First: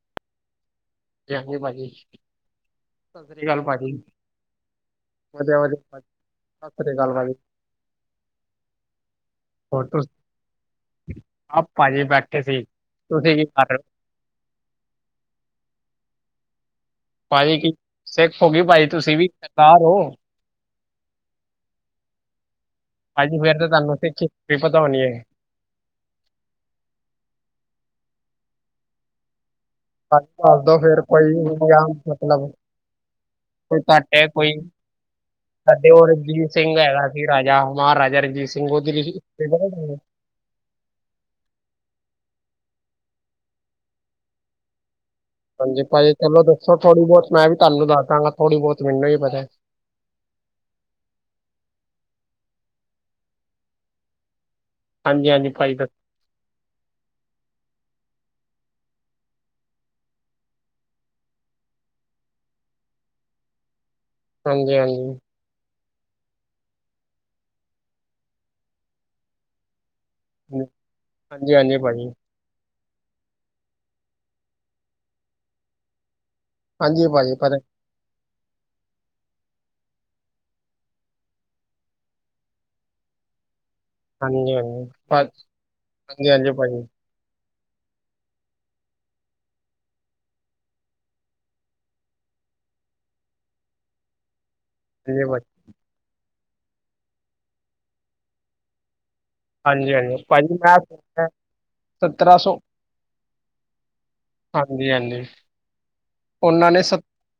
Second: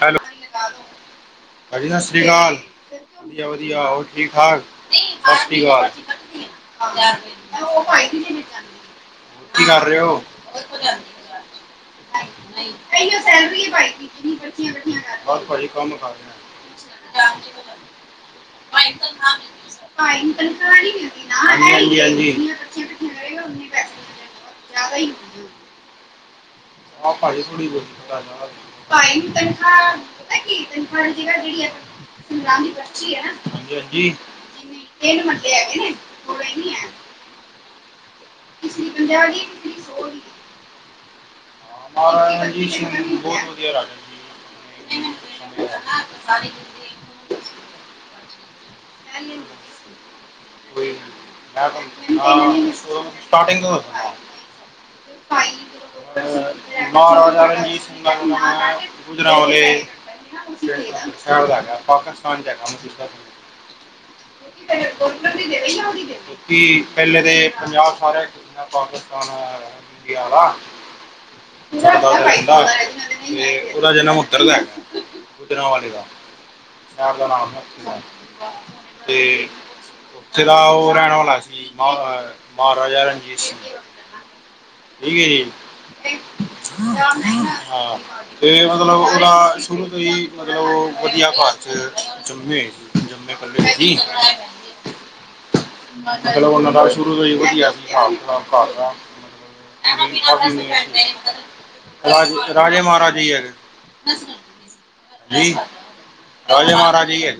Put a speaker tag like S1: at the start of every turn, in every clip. S1: Hello ਭਾਜੀ ਸਤਿ ਸ਼੍ਰੀ ਅਕਾਲ।
S2: ਸਤਿ ਸ੍ਰੀ ਅਕਾਲ
S1: ਵਧੀਆ-ਵਧੀਆ
S2: ਭਾਜੀ
S1: ਹੋਰ ਠੀਕ ਠਾਕ ਸਤਿ
S2: ਵਧੀਆ
S1: ਸ਼੍ਰੀ
S2: ਵਧੀਆ
S1: ਅਕਾਲ।
S2: ਭਾਜੀ, ਸਤਿ ਸ਼੍ਰੀ ਅਕਾਲ ਬਾਈ।
S1: [inaudible] ਕੀ ਕਰ
S2: ਹੋਰ
S1: ਰਹੇ ਹੋ
S2: ਆਪ ਭਾਜੀ ਬੈਠੇ ਸੀ। ਤੁਸੀਂ ਕੀ ਕਰ ਰਹੇ
S1: [unintelligible]
S2: ਭਾਜੀ ਕੀ ਸਿੱਖ ਹੋ ਕੀ ਭਾਜੀ ਤੁਸੀਂ ਵੀ ਸਰਦਾਰ ਹੋ?
S1: ਹਾਂਜੀ-ਹਾਂਜੀ।
S2: ਭਾਜੀ ਫਿਰ ਤਾਂ ਤੁਹਾਨੂੰ ਸਿੱਖੀ ਪਤਾ ਹੋਣੀ ਹੈ। [inaudible]
S1: [unintelligible] ਪਤਾ ਕੀ ਤਨਖਾਹ
S2: [unintelligible] ਕੋਈ
S1: ਦੀ ਜਗ੍ਹਾ ਜਿਹੜੀ ਹੈ ਸੰਗਰਾਮ ਦੀ ਪਰਚੀ ਹੈ ਨਾ। ਹਾਂਜੀ ਹਾਂਜੀ
S2: ਤੁਹਾਡੇ ਕੋਈ ਸਾਡੇ ਉਹ ਰਣਜੀਤ ਸਿੰਘ ਹੈਗਾ ਸੀ ਰਾਜਾ ਮਹਾਰਾਜਾ ਰਣਜੀਤ ਸਿੰਘ ਉਹਦੀ
S1: ਮਹਾਰਾਜਾ ਰਣਜੀਤ ਸਿੰਘ ਬਹੁਤ ਵਧੀਆ ਰਾਜਾ ਸੀ।
S2: ਹਾਂਜੀ, ਭਾਜੀ ਚੱਲੋ ਦੱਸੋ, ਥੋੜ੍ਹੀ ਬਹੁਤ ਮੈਂ ਵੀ ਤੁਾਨੂੰ ਦੱਸਦਾਂਗਾ, ਥੋੜ੍ਹੀ ਬਹੁਤ ਮੈਨੂੰ ਵੀ ਪਤਾ ਏ।
S1: ਹਾਂ, ਸਟਾਰਟੀਂਗ
S2: ਹਾਂਜੀ-ਹਾਂਜੀ, ਭਾਈ
S1: ਮਹਾਰਾਜਾ ਰਣਜੀਤ ਸਿੰਘ ਜੀ, ਗੁਜਰਾਂਵਾਲੇ। ਪਾਕਿਸਤਾਨ'ਚ ਹੈਗਾ।
S2: ਹਾਂਜੀ-ਹਾਂਜੀ।
S1: ਕੀ, ਪਹਿਲੇ ਦੇ ਪੰਜਾਬ ਸਾਰਨਾ ਪਾਕਿਸਤਾਨ ਗਿਆਰਾ
S2: ਹਾਂਜੀ ਹਾਂਜੀ
S1: ਸਰ
S2: ਭਾਜੀ
S1: ਰਹਿੰਦਾ, ਤੇ ਉਹਦਾ ਜਨਮ ਉੱਤਰਦਾ ਗੁਜਰਾਂਵਾਲੇ ਦਾ।
S2: ਹਾਂਜੀ
S1: ਸ਼ਹਿਰ ਦਾ
S2: ਭਾਜੀ
S1: ਨਾਮ
S2: ਪਤਾ
S1: ਤੇ ਜ਼ਿਲਾ ਉਹ ਰਹਿਣ ਵਾਲਾ ਸੀ, ਮ ਮਹਾਰਾਜਾ ਰਣਜੀਤ ਸਿੰਘ
S2: ਹਾਂਜੀ-ਹਾਂਜੀ,
S1: ਠੀਕ ਹੈ ਜੀ
S2: ਹਾਂਜੀ, ਹਾਂਜੀ ਭਾਜੀ।
S1: ਹਾਂ। ਤੇ ਮਤਲਬ ਉਹਦਾ, ਸ਼ੁਰੂ ਤੋਂ ਈ, ਮਤਲਬ ਓ ਵਧੀਆ ਘਰ 'ਚ ਜੰਮੇ। ਜੰਮੇ, ਪੱਲੇ ਸੀ।
S2: ਏ ਵਾਏ
S1: ਮਤਲਬ ਉਹਨਾਂ ਦਾ, ਸ਼ੁਰੂ ਤੋਂ ਈ ਵਧੀਆ ਸੀ ਹਿਸਾਬ-ਕੀਤਾਬ ਘਰ ਦਾ। [inaudible]
S2: ਹਾਂਜੀ ਹਾਂਜੀ ਭਾਜੀ ਮੈਂ ਸੁਣਿਆ ਸਤਰਾਂ ਸੌ
S1: ਰਾਜੇ-ਰਾਜੇ ਮਹਾਰਾਜੇ ਈ ਹੈਗੇ,
S2: ਹਾਂਜੀ ਹਾਂਜੀ
S1: ਜੀ। ਰਾਜੇ, ਮਹਾਰਾਜੇ ਹੀ ਐ।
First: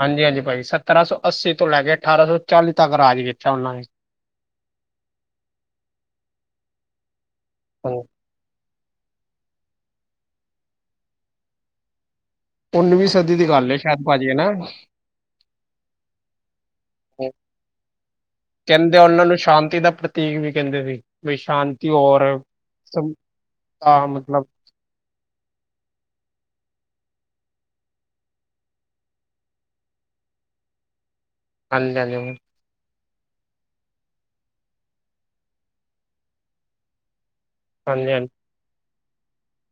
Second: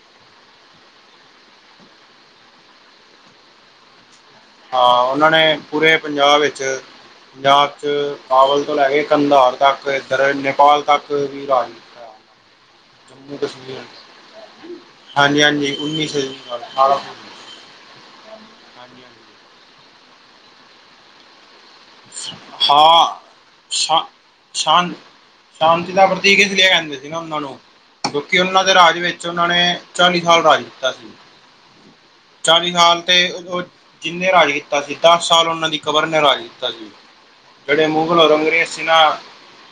S2: ਹਾਂਜੀ-ਹਾਂਜੀ ਭਾਜੀ ਸੱਤਰਾ-ਸੌ ਅੱਸੀ ਤੋਂ ਲੈਕੇ, ਅਠਾਰਾਂ-ਸੌ ਚਾਲੀ ਤੱਕ ਰਾਜ ਕੀਤਾ ਉਹਨਾਂ ਨੇ।
S1: ਹਾਂ, ਉਹਨਾਂ ਨੇ ਪੂਰੇ ਪੰਜਾਬ ਵਿੱਚ, ਪੰਜਾਬ 'ਚ ਬਾਵਲ ਤੋਂ ਲੈਕੇ ਕੰਧਾੜ ਤੱਕ ਏਧਰ, ਨੇਪਾਲ ਤੱਕ ਵੀ ਰਾਜ ਕੀਤਾ।
S2: ਉੱਨਵੀਂ ਸਦੀ
S1: ਜੰਮੂ
S2: ਦੀ ਗੱਲ ਹੈ
S1: ਕਸ਼ਮੀਰ,
S2: ਸ਼ਾਇਦ ਭਾਜੀ ਹਨਾ
S1: ਹਾਂਜੀ-ਹਾਂਜੀ, ਉੱਨੀ ਸੌ ਅਠਾਰਾਂ ਸੌ
S2: ਕਹਿੰਦੇ
S1: ਹਾਂਜੀ
S2: ਉਹਨਾਂ
S1: ਹਾਂਜੀ
S2: ਨੂੰ ਸ਼ਾਂਤੀ ਦਾ ਪ੍ਰਤੀਕ ਵੀ ਕਹਿੰਦੇ ਸੀ, ਬਈ ਸ਼ਾਂਤ
S1: ਹਾ, ਸ਼ਾ,
S2: ਮਤਲਬ
S1: ਛਾਨ ਸ਼ਾਂਤੀ ਦਾ ਪ੍ਰਤੀਕ ਇਸ ਲੀਏ ਕਹਿੰਦੇ ਸੀ ਨਾ, ਉਹਨਾਂ ਨੂੰ। ਕਿਉਂਕਿ ਉਹਨਾਂ ਦੇ ਰ੍ਹਾਜ ਵਿੱਚ ਉਹਨਾਂ ਨੇ, ਚਾਲੀ ਸਾਲ ਰ੍ਹਾਜ ਕੀਤਾ ਸੀ।
S2: ਹਾਂਜੀ-ਹਾਂਜੀ ਹੁ
S1: ਚਾਲ੍ਹੀ ਸਾਲ ਤੇ ਉਹ ਜਿੰਨੇ ਰਾਜ ਕੀਤਾ ਸੀ, ਦੱਸ ਸਾਲ ਉਹਨਾਂ ਦੀ ਕਬਰ ਨੇ ਰਾਜ ਕੀਤਾ ਸੀ। ਜਿਹੜੇ
S2: ਹਾਂਜੀ
S1: ਮੁਗਲ ਔਰ ਅੰਗਰੇਜ਼ ਸੀ ਨਾ,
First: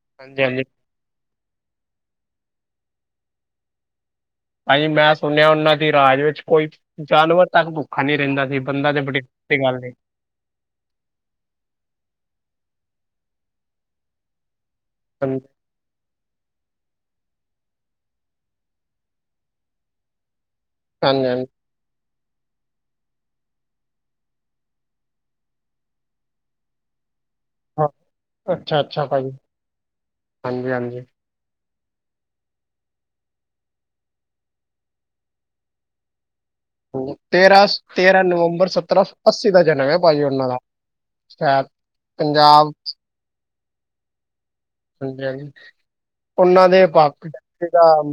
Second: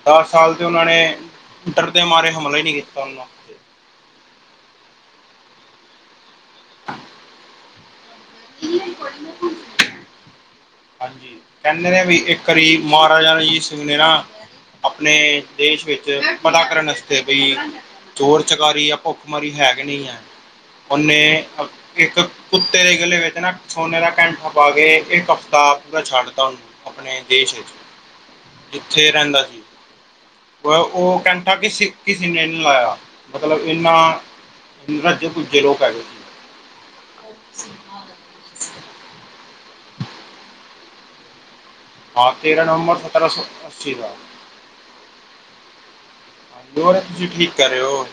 S1: ਦੱਸ
S2: ਹਾਂਜੀ
S1: ਸਾਲ
S2: ਹਾਂਜੀ
S1: ਤੇ ਉਹਨਾਂ ਨੇ ਡਰਦੇ ਮਾਰੇ ਹਮਲਾ ਈ ਨੀ ਕੀਤਾ ਉਹਨਾ
S2: ਭਾਜੀ ਮੈਂ ਸੁਣਿਆ, ਉਹਨਾਂ ਦੀ ਰਾਜ ਵਿੱਚ ਕੋਈ ਜਾਨਵਰ ਤੱਕ ਭੁੱਖਾ ਨੀ ਰਹਿੰਦਾ ਬੰਦਾ ਤੇ ਬੜੀ, ਦੂਰ ਦੀ ਗੱਲ ਏ।
S1: ਹਾਂਜੀ। ਕਹਿੰਦੇ ਨੇ ਵੀ ਇੱਕ ਵਾਰੀ ਮਹਾਰਾਜ਼ਾ ਰਣਜੀਤ ਸਿੰਘ ਨੇ ਨਾ, ਅਪਨੇ
S2: ਹਾਂਜੀ
S1: ਦੇਸ਼ ਵਿੱਚ, ਪਤਾ ਕਰਨ ਵਸਤੇ ਬਈ ਚੋਰ-ਚਕਾਰੀ ਯੲ ਭੁੱਖਮਾਰੀ ਹੈ, ਕਿ ਨਹੀ ਹੈ। ਉਹਨੇ,
S2: ਹਾਂਜੀ
S1: ਇੱਕ ਕੁੱਤੇ ਦੇ ਗਲੇ ਵਿੱ ਚ ਸੋਨੇ ਦਾ ਕੈਂਠਾ ਪਾਕੇ, ਇੱਕ ਹਫਤਾ ਪੂਰਾ ਛੱਡਤਾ ਉਹਨੂੰ, ਆਪਣੇ ਦੇਸ਼ ਵਿੱਚ।
S2: ਅੱਛਾ ਅੱਛਾ
S1: ਜਿੱਥੇ
S2: ਭਾਜੀ
S1: ਰਹਿੰਦਾ ਸੀ।
S2: ਹਾਂਜੀ
S1: ਉਹ,
S2: ਹਾਂਜੀ
S1: ਉਹ ਕੈਂਠਾ ਕਿਸੀ ਕਿਸੇ ਨੇ ਨੀ ਲਾਇਆ, ਮਤਲਬ ਇਹਨਾ, ਰੱਜੇ-ਪੁੱਜੇ ਲੋਕ ਹੈਗੇ ਸੀ।
S2: ਤੇਰਾ, ਸ, ਤੇਰਾ ਨਵੰਬਰ ਸਤਰਾ-ਸੌ-ਅੱਸੀ ਦਾ ਜਨਮ ਐ, ਭਾਜੀ ਉਹਨਾਂ ਦਾ। ਸਟਾਥ
S1: ਹਾਂ, ਤੇਰਾਂ ਨਵੰਬਰ ਸਤਰਾ ਸੌ ਅੱਸੀ ਦਾ।
S2: ਹਾਂਜੀ-ਹਾਂਜੀ ਉਹਨਾਂ
S1: ਹਾਂਜੀ
S2: ਦੇ
S1: ਹੋਰ ਤੁਸੀਂ
S2: ਪੱਖ'ਚ
S1: ਠੀਕ ਕਰ ਰਹੇ
S2: ਸੀਗਾ
S1: ਹੋ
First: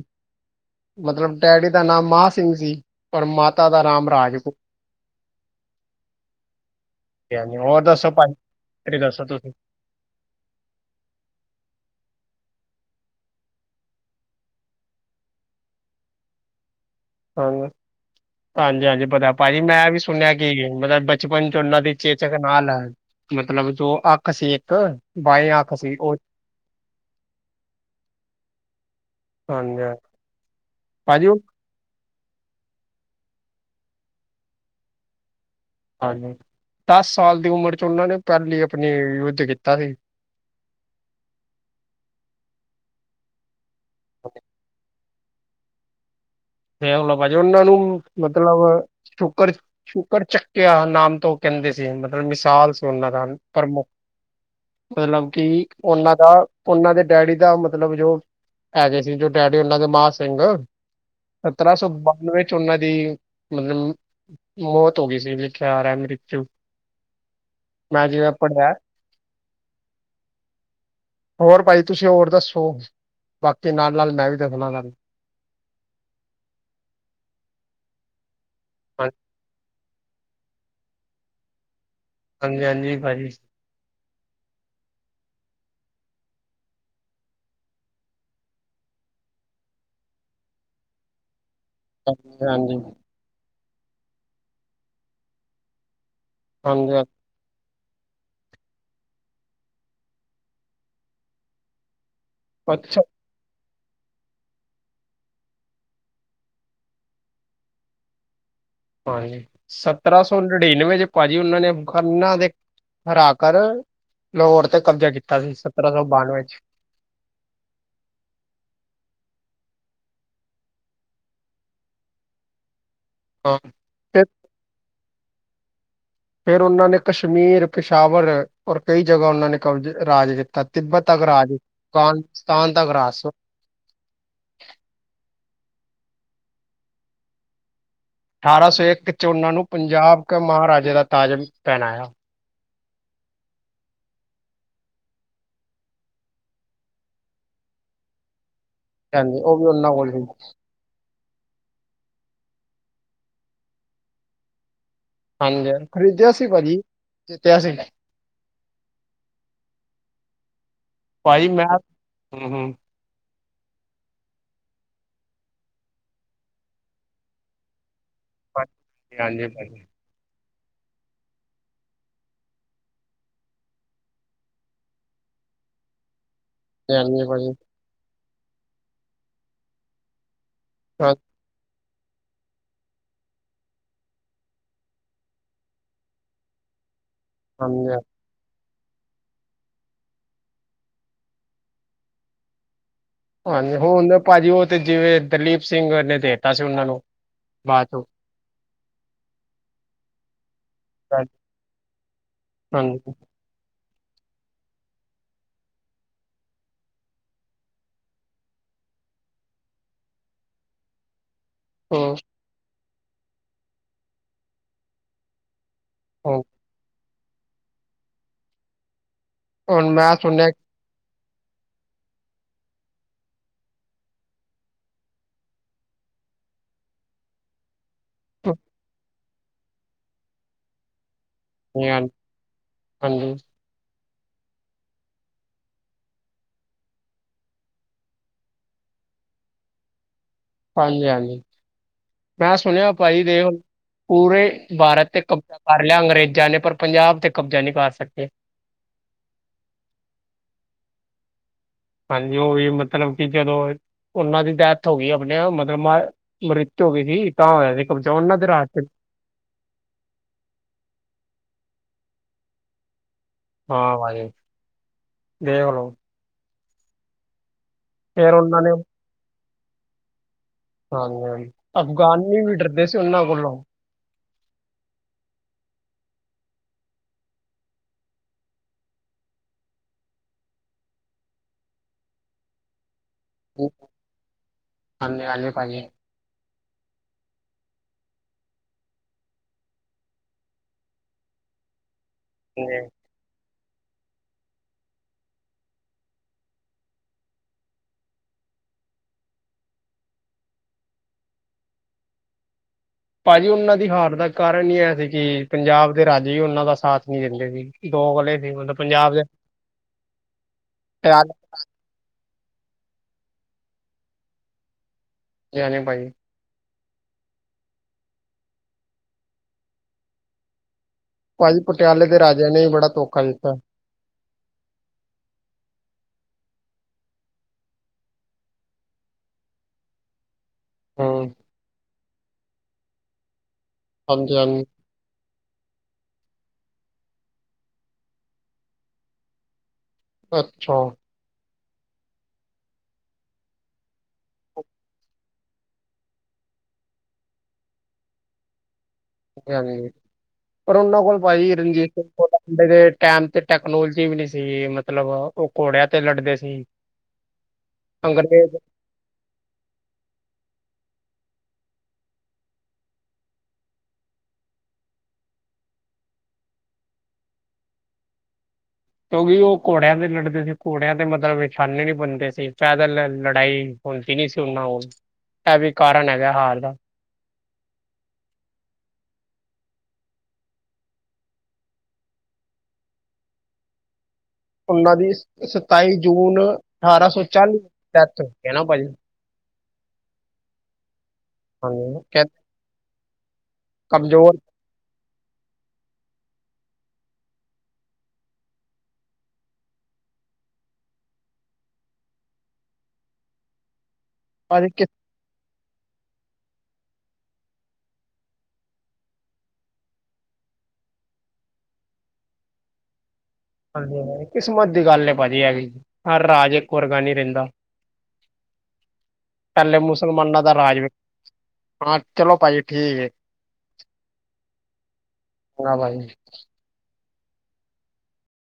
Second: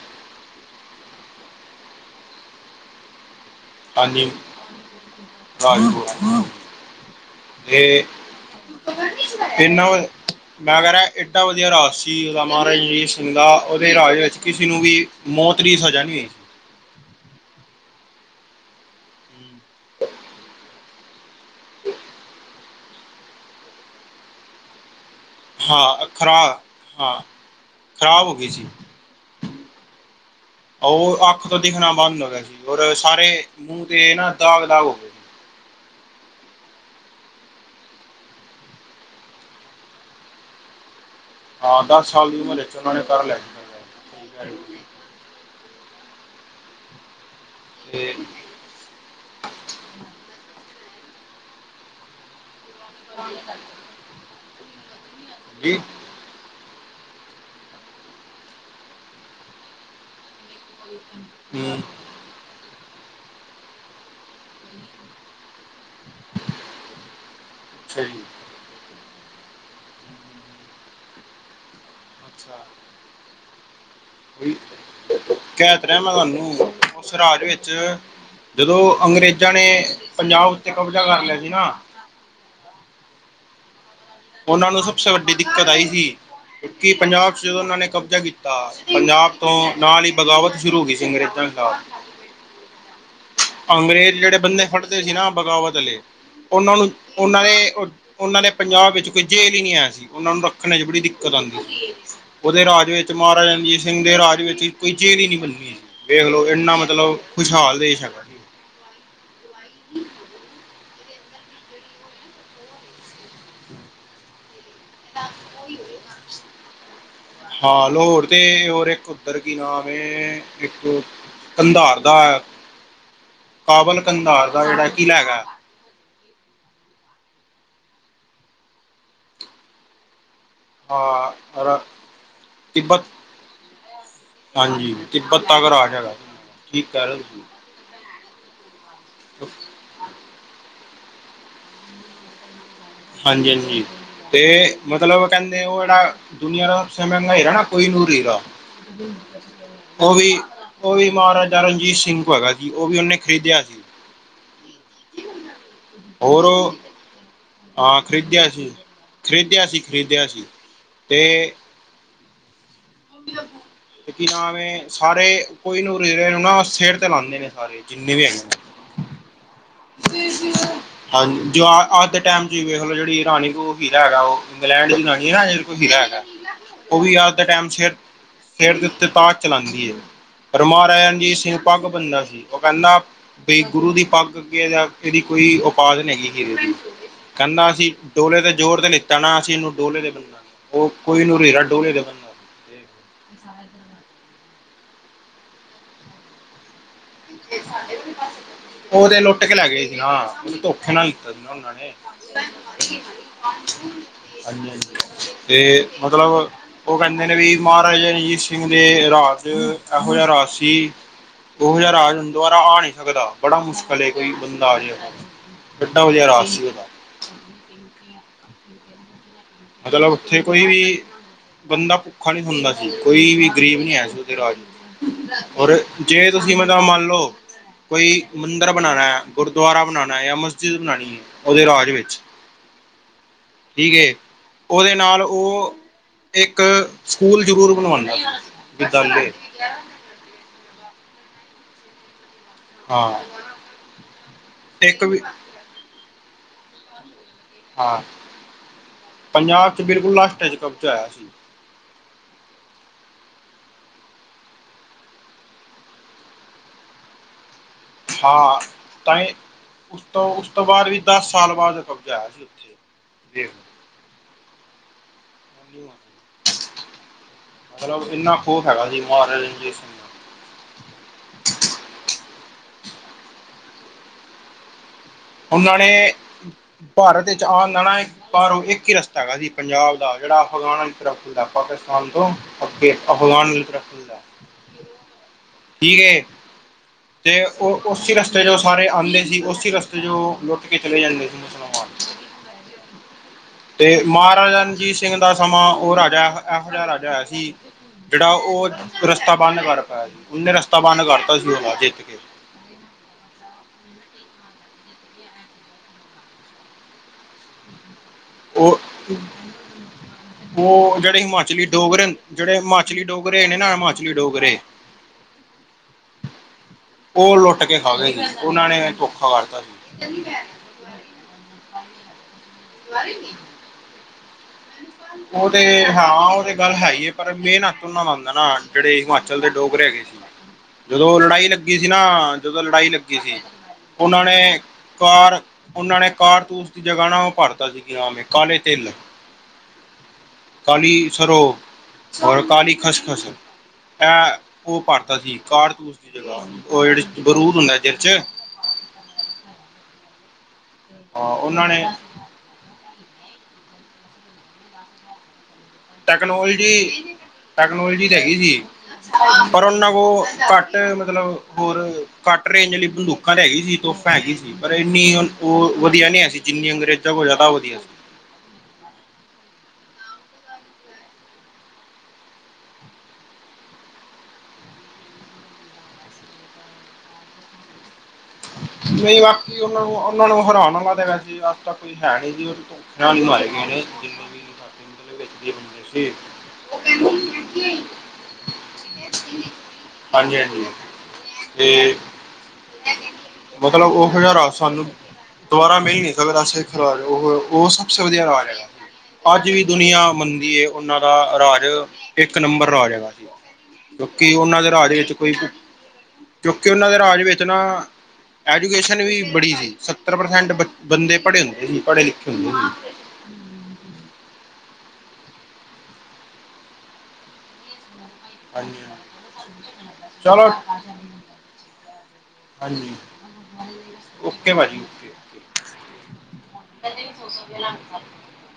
S2: ਮਤਲਬ, ਡੈਡੀ ਦਾ ਨਾਮ ਮਹਾਂਸਿੰਘ ਸੀ, ਔਰ ਮਾਤਾ ਦਾ ਨਾਮ ਰਾਜਪੂ
S1: ਰਾਜ ਕੌਰ।
S2: ਸੀ ਹਾਂਜੀ
S1: ਤੇ,
S2: ਹੋਰ ਦੱਸੋ ਭਾਜੀ ਤੁਸੀਂ ਦੱਸੋ ਤੁਸੀਂ
S1: ਇਹਨਾਂ ਮੈਂ ਕਹਿ ਰਿਹਾ, ਏਡਾ ਵਧੀਆ ਰਾਜ ਸੀ, ਉਹਦਾ ਮਹਾਰਾਜਾ ਰਣਜੀਤ ਸਿੰਘ ਦਾ। ਉਹਦੇ ਰਾਜ ਵਿੱਚ ਕਿਸੇ ਨੂੰ ਵੀ ਮੌਤ ਦੀ ਸਜਾ ਨੀ ਹੋਈ ਸੀ।
S2: ਹਾਂ, ਹਾਂਜੀ-ਹਾਂਜੀ ਪਤਾ
S1: ਸੀ
S2: ਭਾਜੀ, ਮੈਂ ਵੀ ਸੁਣਿਆ ਕੀ ਮਤਲਬ ਬ ਬਚਪਨ 'ਚ ਉਹਨਾਂ ਦੀ ਚੇਚਕ ਨਾਲ ਐ ਮਤਲਬ, ਜੋ ਅੱਖ ਸੀ ਇੱਕ ਬਾਈ ਅੱਖ ਸੀ
S1: ਹਾਂ,
S2: ਉਹ
S1: ਖਰਾ ਹਾਂ ਖ਼ਰਾਬ ਹੋ ਗਈ ਸੀ,
S2: ਹਾਂਜੀ ਹਾਂਜੀ। ਭਾਜੀ
S1: ਔਰ
S2: ਉਹ
S1: ਅੱਖ ਤੋਂ ਦਿਖਣਾ ਬੰਦ ਹੋ ਗਿਆ ਸੀ, ਔਰ ਸਾਰੇ ਮੂੰਹ ਤੇ ਨਾ ਦਾਗ-ਦਾਗ, ਹੋ ਗਏ।
S2: ਹਾਂਜੀ, ਦਸ ਸਾਲ ਦੀ ਉਮਰ 'ਚ ਉਹਨਾਂ ਨੇ, ਪਹਿਲੀ ਆਪਣੀ ਯੁੱਧ ਕੀਤਾ ਸੀ।
S1: ਹਾਂ, ਦਸ ਸਾਲ ਦੀ ਉਮਰ ਵਿੱਚ ਉਹਨਾਂ ਨੇ ਕਰ ਲਿਆ ਸੀ।
S2: ਫੇਰ ਉਹਨਾ ਭਾਜੀ ਉਹਨਾਂ ਨੂੰ
S1: ਤੇ
S2: ਮਤਲਬ ਸ਼ੁਕਰ, ਸ਼ੁਕਰਚੱ ਕੀਆ ਨਾਮ ਤੋਂ ਕਹਿੰਦੇ ਸੀ, ਮਤਲਬ ਮਿਸਾਲ ਉਹਨਾਂ ਦਾ ਪ੍ਰਮੁੱਖ, ਮਤਲਬ ਕਿ
S1: ਜੀ
S2: ਉਹਨਾਂ ਦਾ ਉਹਨਾਂ ਦੇ ਡੈਡੀ ਦਾ ਮਤਲਬ, ਜੋ ਹੈਗੇ ਸੀ ਜੋ ਡੈਡੀ ਉਹਨਾਂ ਦੇ ਮਹਾਂ ਸਿੰਘ
S1: [inaudible]
S2: ਸਤਰਾਂ
S1: ਹੂੰ
S2: ਸੌ ਬਾਨਵੇਂ ਚ, ਉਹਨਾਂ ਦੀ ਮਤਲਬ ਮੌਤ ਹੋ ਗਈ ਸੀ, ਲਿਖਿਆ ਆ ਰਿਹਾ ਮ੍ਰਿਤੂ,
S1: ਅੱਛਾ
S2: ਮੈਂ
S1: ਜੀ
S2: ਜਿਵੇਂ ਪੜਿਆ। ਹੋਰ ਭਾਜੀ, ਤੁਸੀਂ ਹੋਰ ਦੱਸੋ,
S1: ਅੱਛਾ
S2: ਬਾਕੀ ਨਾਲ -ਨਾਲ, ਮੈਂ ਵੀ ਦੱਸਨਾ ਤੁਹਾਨੂੰ।
S1: ਕਹਿ ਤਾਂ ਰਿਹਾ ਮੈਂ ਤੁਹਾਨੂੰ, ਉਸ ਰਾਜ ਵਿੱਚ ਜਦੋਂ
S2: ਹਾਂਜੀ
S1: ਅੰਗਰੇਜ਼ਾਂ ਨੇ ਪੰਜਾਬ ਉੱਤੇ ਕਬਜ਼ਾ ਕਰ ਲਿਆ ਸੀ ਨਾ
S2: ਹਾਂਜੀ- ਹਾਂਜੀ, ਭਾਜੀ
S1: ਉਹਨਾਂ ਨੂੰ, ਸਭਸੇ ਵੱਡੀ ਦਿੱਕਤ ਆਈ ਸੀ ਕਿ ਪੰਜਾਬ ਚ ਜਦੋਂ ਉਹਨਾਂ ਨੇ ਕਬਜ਼ਾ ਕੀਤਾ, ਪੰਜਾਬ ਤੋਂ ਨਾਲ ਹੀ ਬਗਾਵਤ ਸ਼ੁਰੂ ਹੋ ਗਈ ਸੀ, ਅੰਗਰੇ ਜਾਂ ਨਾਲ
S2: ਅੱਛਾ, ਹਾਂਜੀ।
S1: ਅੰਗਰੇਜ਼ ਜਿਹੜੇ ਬੰਦੇ ਫੜਦੇ ਸੀ ਨਾ, ਬਗਾਵਤ ਆਲੇ ਉਹਨਾਂ ਨੂੰ,
S2: ਹਾਂਜੀ
S1: ਉਹਨਾਂ ਨੇ ਉ ਉਹਨਾਂ ਨੇ ਪੰਜਾਬ ਵਿੱਚ ਕੋਈ ਜੇਲ੍ਹ ਹੀ ਨਹੀਂ ਹੈ ਸੀ, ਉਹਨਾਂ ਨੂੰ ਰੱਖਣੇ ਚ ਬੜੀ ਦਿੱਕਤ ਆਂਦੀ ਸੀ। ਉਹਦੇ ਰਾਜ
S2: ਅੱਛਾ
S1: ਵਿੱਚ ਮਹਾਰਾਜਾ ਰਣਜੀਤ ਸਿੰਘ ਦੇ ਰਾਜ ਵਿੱਚ ਕੋਈ ਜੇਲ ਹੀ ਨੀ ਬਣੀ ਹੋਈ ਸੀ, ਵੇਖ ਲਓ ਇੰਨਾ ਮਤਲਬ, ਖੁਸ਼ਹਾਲ ਦੇਸ਼ ਚੰਗਾ।
S2: ਹਾਂਜੀ ਸਤਰਾਂ ਸੌ ਨੜਿੰਨਵੇ ਚ ਭਾਜੀ ਉਹਨਾਂ ਨੇ ਖੰਨਾ ਦੇ ਹਰਾ ਕਰ ਲਾਹੌਰ ਤੇ ਕਬਜ਼ਾ ਕੀਤਾ ਸੀ ਸਤਰਾਂ ਸੌ ਬਾਨਵੇਂ ਚ
S1: ਹਾਂ ਲੋਾਹਰ ਤੇ ਹੋਰ ਇੱਕ ਉੱਧਰ ਕੀ ਨਾਮ ਏਅਅ ਇੱਕ ਕੰਧਾਰ ਦਾ।
S2: ਹਾਂ।
S1: ਕਾਬਲ
S2: ਫਿਰ
S1: ਕੰਧਾਰ ਦਾ ਜਿਹੜਾ ਕਿਲ੍ਹਾ ਹੈਗਾ
S2: ਫਿਰ ਉਹਨਾਂ ਨੇ ਕਸ਼ਮੀਰ, ਕਿਸ਼ਾਵਰ ਔਰ ਕਈ ਜਗ੍ਹਾ ਉਹਨਾਂ ਨੇ ਕਬਜ ਰਾਜ ਜਿੱ ਤ, ਤਿੱਬਤ ਤੱਕ
S1: ਹਾਂ
S2: ਰਾਜ, ਦੀ
S1: ਔਰ
S2: ਸਤਾਨ, ਸਤਾਨ ਤੱਕ
S1: ਤਿੱਬਤ
S2: ਰਾਸ
S1: ਹਾਂਜੀ। ਤਿੱਬਤ ਅਗਰ ਆਜਾਂਗਾ ਠੀਕ ਕਹਿ ਰਹੇ ਓ।
S2: ਅਠਾਰਾਂ ਸੌ ਇੱਕ ਚ ਉਹਨਾਂ ਨੂੰ
S1: ਤੁਸੀਂ
S2: ਪੰਜਾਬ ਕੇ ਮਹਾਰਾਜੇ ਦਾ ਤਾਜ ਪਹਿਨਾਇਆ।
S1: ਹਾਂਜੀ- ਹਾਂਜੀ। ਤੇ ਮਤਲਬ ਕਹਿੰਦੇ ਉਹ ਜਿਹੜਾ ਦੁਨੀਆਂ ਦਾ ਸਮਂ ਹੀਰਾ ਨਾ ਕੋਹਿਨੂਰ ਹੀਰਾ
S2: ਹਾਂਜੀ ਉਹ ਵੀ ਉਹਨਾਂ ਕੋਲ
S1: ਉਹ
S2: ਸੀ
S1: ਵੀ- ਉਹ ਵੀ ਮਹਾਰਾਜਾ ਰਣਜੀਤ ਸਿੰਘ ਹੈਗਾ ਜੀ ਉਹ ਵੀ ਉਹਨੇ ਖਰੀਦਿਆ ਸੀ।
S2: ਹੈਲੋ।
S1: ਹੋਰ ਹਾਂ ਖਰੀਦਿਆ ਸੀ ਖਰੀਦਿਆ ਸੀ ਖਰੀਦਿਆ ਸੀ
S2: ਭਾਈ
S1: ਤੇ
S2: ਮੈਂ ਹਾਂ- ਹਮ- ਹਮ [inaudible]
S1: ਕੀ ਨਾਵੇਂ ਸਾਰੇ ਕੋਈ ਨੂੰ ਕੋ ਜਿਹੜੇ ਨਾ ਸਿਰ ਤੇ ਲਾਂਦੇ ਨੇ ਸਾਰੇ ਜਿੰਨੇ ਵੀ ਹੈਗੇ।
S2: ਕੇ ਹਾਲ ਏ ਭਾਈ।
S1: ਜੀ ਜੀ ਹਾਂਜੀ ਜੋ ਅੱਜ ਦੇ ਟਾਈਮ ਚ ਵੇਖਲੋ ਜਿਹੜੀ ਰਾਣੀ ਹੀਰਾ ਹੈਗਾ ਉਹ ਇੰਗਲੈਂਡ ਦੀ ਰਾਣੀ ਹੈ ਨੀ ਉਹ ਵੀ
S2: ਹਾਂਜੀ
S1: ਅੱਜ ਦੇ
S2: ਭਾਜੀ
S1: ਟਾਈਮ ਸ ਸਰ ਦੇ ਉੱਤੇ ਤਾਕ ਚਲਾਉਂਦੀ ਪਰ ਮਹਾਰਾਜ
S2: ਹਾਂ-
S1: ਰਣਜੀਤ ਸਿੰਘ ਪੱਗ ਬਣਦਾ ਸੀ ਉਹ ਕਹਿੰਦਾ ਵੀ ਗੁਰੂ ਦੀ ਪੱਗ ਅੱਗੇ ਜਾਕੇਇਹਦੀ ਕੋਈ ਉਪਾ ਨਹੀਂੀ ਹੈਗੀ ਹੀ ਇਹਦੀ ਕਹਿੰਦਾ ਅ ਸੀ
S2: ਹਾਂਜੀ
S1: ਡੋਲੇ ਤੇ ਜੋੋਰ ਤੇ ਲਿੱਤਾ ਨਾ ਅਸੀਂ ਇਹਨੂੰ ਡੋਲੇ ਦੇ ਬੰਨ ਲਾ ਗੇ। ਉਹ ਕੋਈ ਨੂੰ ਦੇਗਾ ਡੋਲੇ ਤੇ ਬੰਨ
S2: ਹਾਂਜੀ ਹੁਣ ਭਾਜੀ ਉਹ ਤੇ ਜਿਵੇਂ ਦਲੀਪ ਸਿੰਘ ਨੇ ਦੇਤਾ ਸੀ ਉਹਨਾਂ ਨੂੰ ਬਾਅਚ
S1: ਉਹਦੇ ਲੁੱਟ ਕੇ ਲੈ ਗਏ ਸੀ। ਹਾਂ ਉਹਨ ਧੋਖੇ ਨਾਲ ਦਿੱਤੇ ਸੀ ਨਾ ਉਹਨਾਂ ਨੇ।
S2: ਹਾਂਜੀ
S1: ਹਾਂਜੀ ਹਾਂਜੀ ਤੇ, ਮਤਲਬ ਉਹ ਕਹਿੰਦੇ ਨੇ ਵੀ, ਮਹਾਰਾਜਾ ਰਣਜੀਤ ਸਿੰਘ ਦੇ, ਰਾਜ ਚ, ਇਹੋ ਜਿਹਾ ਰਾਜ ਸੀ ਉਹੋ ਜਿਹਾ,
S2: ਹੂੰ
S1: ਰਾਜ ਹੁਨ ਦੁਬਾਰਾ ਆ ਨੀ ਸਕਦਾ, ਬੜਾ ਮੁਸ਼ਕਿਲ, ਕੋਈ ਬੰਦਾ ਆ ਜੇ ਏਡਾ ਵਧਿਆ,
S2: ਹੂੰ,
S1: ਰਾਜ ਸੀ, ੳਦਾ
S2: ਹੁਣ
S1: ਮਤਲਬ,
S2: ਮੈਂ
S1: ਉੱਥੇ
S2: ਸੁਣਿਆ
S1: ਕੋਈ ਵੀ ਬੰਦਾ ਭੁੱਖਾ ਨੀ ਸੋਦਾ ਸੀ, ਕੋਈ ਵੀ ਗਰੀਬ ਨੀ ਹੈ, ਉਹਦੇ ਰਾਜ ਹੋਰ, ਜੇ ਤੁਸੀਂ ਮਤਾਂ, ਮੰਨ ਲਓ ਕੋਈ ਮੰਦਰ ਬਣਾਉਣਾ, ਗੁਰਦੁਆਰਾ ਬਣਾਉਣਾ ਹੈ ਜਾਂ ਮਸਜਿਦ ਬਣਾਉਣੀ ਹੈ ਉਹਦੇ ਰਾਜ
S2: ਹਾਂਜੀ
S1: ਵਿੱਚ,
S2: ਹਾਂਜੀ
S1: ਠੀਕ ਏ ਉਹਦੇ ਨਾਲ, ਉਹ ਇੱਕ ਸਕੂਲ ਜ਼ਰੂਰ ਬਣਵਾਉਂਦਾ ਸੀ, ਵਿਦਿਆਲੇ
S2: ਹਾਂਜੀ -ਹਾਂਜੀ, ਮੈਂ ਸੁਣਿਆ ਭਾਜੀ
S1: ਹਾਂ
S2: ਦੇਖ ਲਉ ਪੂਰੇ
S1: ਇੱਕ
S2: ਭਾਰਤ
S1: ਵੀ
S2: ਤੇ ਕਬਜ਼ਾ ਕਰ ਲਿਆ ਅੰਗਰੇਜ਼ਾਂ ਨੇ, ਪਰ ਪੰਜਾਬ ਤੇ ਕਬਜ਼ਾ ਨਹੀਂ ਕਰ
S1: ਹਾਂ
S2: ਸਕੇ।
S1: ਪੰਜਾਬ ਚ, ਬਿਲਕੁਲ ਲਾਸਟ ਚ ਕਬਜ਼ਾ ਆਇਆ ਸੀ।
S2: ਹਾਂਜੀ, ਉਹ ਵੀ ਮਤਲਬ ਕਿ ਜਦੋਂ ਉਹਨਾਂ ਦੀ ਡੈਥ ਹੋ ਗਈ, ਆਪਣੇ ਮਤਲਬ ਮ ਮ੍ਰਿਤੂ ਹੋ ਗਈ ਸੀ, ਤਾਂ ਹੋਇਆ ਸੀ ਕਬਜ਼ਾ ਉਹਨਾਂ ਦੇ
S1: ਹਾਂ
S2: ਰਾਜ
S1: ਤਾਂ ਉਸ ਤੋਂ ਉਸ ਤੋਂ ਬਾਅਦ ਵੀ, ਦਸ ਸਾਲ ਬਾਅਦ ਕਬਜ਼ਾ ਆਇਆ ਸੀ ਉੱਥੇ ਦੇਖ
S2: ਹਾਂ, ਭਾਜੀ ਦੇਖਲਉ
S1: ਮਤਲਬ
S2: ਫੇਰ
S1: ਇੰਨਾ
S2: ਉਹਨਾਂ
S1: ਖੋਫ
S2: ਨੇ
S1: ਹੈਗਾ ਸੀ, ਮਹਾਰਾਜ ਰਣਜੀਤ ਸਿੰਘ ਦਾ
S2: ਹਾਂਜੀ -ਹਾਂਜੀ, ਅਫਗਾਨੀ ਵੀ ਡਰਦੇ ਸੀ ਉਹਨਾਂ ਕੋਲੋਂ।
S1: ਉਹਨਾਂ ਨੇ, ਭਾਰਤ ਵਿੱਚ ਆਨਾਂ ਨਾ ਪਰ ਉਹ ਇੱਕ ਹੀ ਰਸਤਾ ਹੈਗਾ ਸੀ, ਪੰਜਾਬ ਦਾ [unintelligible] ਖੁੱਲਦਾ ਪਾਕਿਸਤਾਨ ਤੋਂ [unintelligible]
S2: ਹਾਂਜੀ- ਹਾਂਜੀ, ਭਾਜੀ।
S1: [unintelligible] ਤੇ ਉਹ ਉਸੀ ਰਸਤੇ ਚੋਂ ਸਾਰੇ ਆਉਂਦੇ ਸੀ, ਉਸੀ ਰਸਤੇ ਚੋਂ ਲੁੱਟ ਕੇ ਚਲੇ ਜਾਂਦੇ ਸੀ ਮੁਸਲਮਾਨ
S2: ਹਮ
S1: ਤੇ ਮਹਾਰਾਜਾ ਰਣਜੀਤ ਸਿੰਘ ਦਾ ਸਮਾਂ, ਉਹ ਰਾਜਾ ਇਹੋ ਜਿਹਾ ਰਾਜਾ ਹੈ ਸੀ। ਜਿਹੜਾ ਉਹ ਰਸਤਾ ਬੰਦ ਕਰ ਪਾਇਆ ਸੀ ਉਹਨੇ ਰਸਤਾ ਬੰਦ ਕਰਤਾ ਸੀ ਉਹਦਾ ਜਿੱਤ ਕੇ
S2: ਭਾਜੀ ਉਹਨਾਂ ਦੀ ਹਾਰ ਦਾ ਕਾਰਨ ਹੀ ਆ ਸੀ ਕਿ ਪੰਜਾਬ ਦੇ ਰਾਜੇ ਵੀ ਉਹਨਾਂ ਦਾ ਸਾਥ ਨਹੀਂ ਦਿੰਦੇ ਸੀ [unintelligible]
S1: ਉਹ
S2: ਪੰਜਾਬ ਦੇ
S1: ਉਹ ਜਿਹੜੇ ਹਿਮਾਚ
S2: ਪਟਿਆਲੇ
S1: ਮਾਚਲੀ ਡੋਗਰੇ ਜਿਹੜੇ ਹਿਮਾਚਲੀ ਡੋਗਰੇ ਨੇ ਨਾ ਹਿਮਾਚਲੀ ਡੋਗਰੇ
S2: [unintelligible]
S1: ਉਹ ਲੁੱਟ ਕੇ ਖਾ ਗਏ ਸੀ, ਉਹਨਾਂ ਨੇ ਧੋਖਾ ਕਰਤਾ ਸੀ।
S2: ਭਾਜੀ, ਪਟਿਆਲੇ ਦੇ ਰਾਜਿਆਂ ਨੇ ਵੀ ਬੜਾ ਧੋਖਾ ਦਿੱਤਾ।
S1: ਉਹ ਤੇ ਹਾਂ, ਉਹ ਤੇ ਗੱਲ ਹੈਗੀ ਹੈ, ਪਰ ਮੇਨ ਹੱਥ ਉਹਨਾ ਦਾ ਆਉਂਦਾ ਨਾ, ਜਿਹੜੇ ਹਿਮਾਚਲ ਦੇ ਡੋਗਰੇ ਹੈਗੇ। ਸੀ।
S2: [unintelligible]
S1: ਜਦੋਂ
S2: ਹੂੰ
S1: ਲੜਾਈ ਲੱਗੀ ਸੀ ਨਾ ਜਦੋਂ ਲੜਾਈ ਲੱਗੀ ਸੀ ਉਹਨਾਂ
S2: ਹਾਂਜੀ
S1: ਨੇ
S2: ਹਾਂਜੀ
S1: ਕਾਰ ਉਹਨਾਂ ਨੇ ਕਾਰ ਤੂਸ ਦੀ ਜਗ੍ਹਾ ਨਾ ਉਹ ਭਰਤਾ ਸੀ ਆਵੇਂ ਕਾਲੇ ਤਲ
S2: ਅੱਛਾ
S1: ਕਾਲੀ ਸਰੋ ਔਰ ਕਾਲੀ ਖਸਖਸ ਇਹ ਉਹ ਭਰਦਾ ਸੀ ਕਾਰਤੂਸ ਦੀ ਜਗ੍ਹਾ ਉਹ ਜਿਹੜ ਬਰੂਦ ਹੁੰਦਾ ਜਿਦੇ ਚ
S2: ਹਾਂਜੀ ਪਰ ਉਹਨਾਂ ਕੋਲ
S1: ਹਾਂ
S2: ਭਾ ਜ
S1: ਉਹਨਾਂ ਨੇ
S2: ਰਣਜੀਤ ਸਿੰਘ ਕੋ ਦੇ ਟੈਮ ਤੇ ਟੈਕਨੋਲੋਜੀ ਵੀ ਨੀ ਸੀਗੀ ਮਤਲਬ ਉਹ ਘੋੜੇ
S1: ਟੈਕਨੋਲੋਜੀ ਟੈਕਨੋਲੋਜੀ ਤਾਂ ਹੈਗੀ
S2: ਅੰਗਰੇਜ਼
S1: ਸੀ ਪਰ ਉਹਨਾਂ ਕੋਲ ਘੱਟ ਮਤਲਬ ਹੋਰ ਘੱਟ ਰੇਂਜ ਵਾਲੀ ਬੰਦੂਕ ਟ ਹੈਗੀ ਸੀ ਤੋਹਫ਼ਾ ਹੈਗੀ ਸੀ ਪਰ ਇੰਨੀ ਉਹ ਵਧੀਆ ਨਹੀ ਹੈ ਸੀ ਜਿੰਨੀ ਅੰਗਰੇਜ਼ਾਂ ਕੋਲ ਜ਼ਿਆਦਾ ਉਹ ਵਧੀਆ ਸੀ
S2: ਕਿਉਂਕਿ ਉਹ ਘੋੜਿਆਂ ਤੇ ਲੜਦੇ ਸੀ ਘੋੜਿਆਂ ਤੇ ਮਤਲਬ ਵਿਛਾਨ ਨੀ ਬੰਦੇ ਸੀ ਪੈਦਲ ਲੜਾਈ ਹੁੰਦੀ ਨੀ ਸੀ ਨਾ ਉਨ੍ਹਾਂ ਕੋਲ ਇਹ ਵੀ ਕਾਰਨ ਹੈਗਾ ਹਾਰ ਦਾ
S1: ਨਹੀਂ ਬਾਕੀ ਉਹਨਾਂ ਨੂੰ ਉਹਨਾਂ ਨੂੰ ਹਰਾਉਣਾ ਦੇ ਵੈਸੇ ਅਜ ਤਾਂ ਕੋਈ ਹੈ ਨੀ ਜੀ ਉਹਦੇ ਤੋਂ [unintelligible]
S2: ਉਹਨਾਂ ਦੀ ਸਤਾਈ ਜੂਨ ਅਠਾਰਾਂ ਸੌ ਚਾਲੀ ਡੈਥ ਹੋਈ ਹੈ ਨਾ ਭਾਜੀ
S1: ਹਾਂਜੀ ਹਾਂਜੀ ਤੇ
S2: ਹਾਂਜੀ
S1: ਮਤਲਬ ਉਹ
S2: ਕਮਜ਼ੋਰ
S1: ਜਾਰ ਸਾਨੂੰ ਦੁਬਾਰਾ ਮਿਲ ਨਈ ਸਕਦਾ ਸਿੱਖ ਰਾਜ ਉਹ ਉਹ ਸਭੇ ਤੋਂ ਵਧੀਆ ਰਾਜ ਹੈਗਾ ਅੱਜ ਵੀ ਦੁਨੀਆਂ ਮੰਨਦੀ ਉਹਨਾਂ ਦਾ ਰਾਜ ਇੱਕ ਨੰਬਰ ਰਾਜ ਹੈਗਾ ਸੀ ਕਿਉਂਕਿ ਉਹਨਾਂ
S2: ਭਾਜੀ
S1: ਦੇ
S2: ਕਿਸ
S1: ਰਾਜ ਵਿੱਚ ਕੋਈ ਕਿਉਂਕਿ ਉਹਨਾਂ ਦੇ ਰਾਜ ਵਿੱਚ ਨਾ ਐਜੂਕੇਸ਼ਨ ਵੀ ਬੜੀ ਸੀ ਸੱਤਰ ਪ੍ਰਸੈਂਟ ਬੰਦੇ ਪੜ੍ਹੇ ਹੁੰਦੇ ਸੀ, ਪੜ੍ਹੇ ਲਿਖੇ ਹੁੰਦੇ ਸੀ।
S2: ਹਾਂਜੀ ਹਾਂ ਕਿਸਮਤ ਦੀ ਗੱਲ ਨੇ ਭਾਜੀ ਹੈਗੀ ਜੀ, ਹਰ ਰਾਜ ਇੱਕ ਵਰਗਾ ਨੀ ਰਹਿੰਦਾ।
S1: ਹਾਂਜੀ
S2: ਪਹਿਲੇ
S1: [unintelligible]
S2: ਮੁਸਲਮਾਨਾਂ
S1: ਚਲੋ।
S2: ਦਾ ਰਾਜ ਵੇਖ- ਹਾਂ ਚਲੋ ਭਾਜੀ ਠੀਕ
S1: ਹਾਂਜੀ
S2: ਏ।
S1: ਓਕੇ ਭਾਜੀ ਓਕੇ ਓਕੇ
S2: ਨਾ ਭਾਈ।
S1: [unintelligible]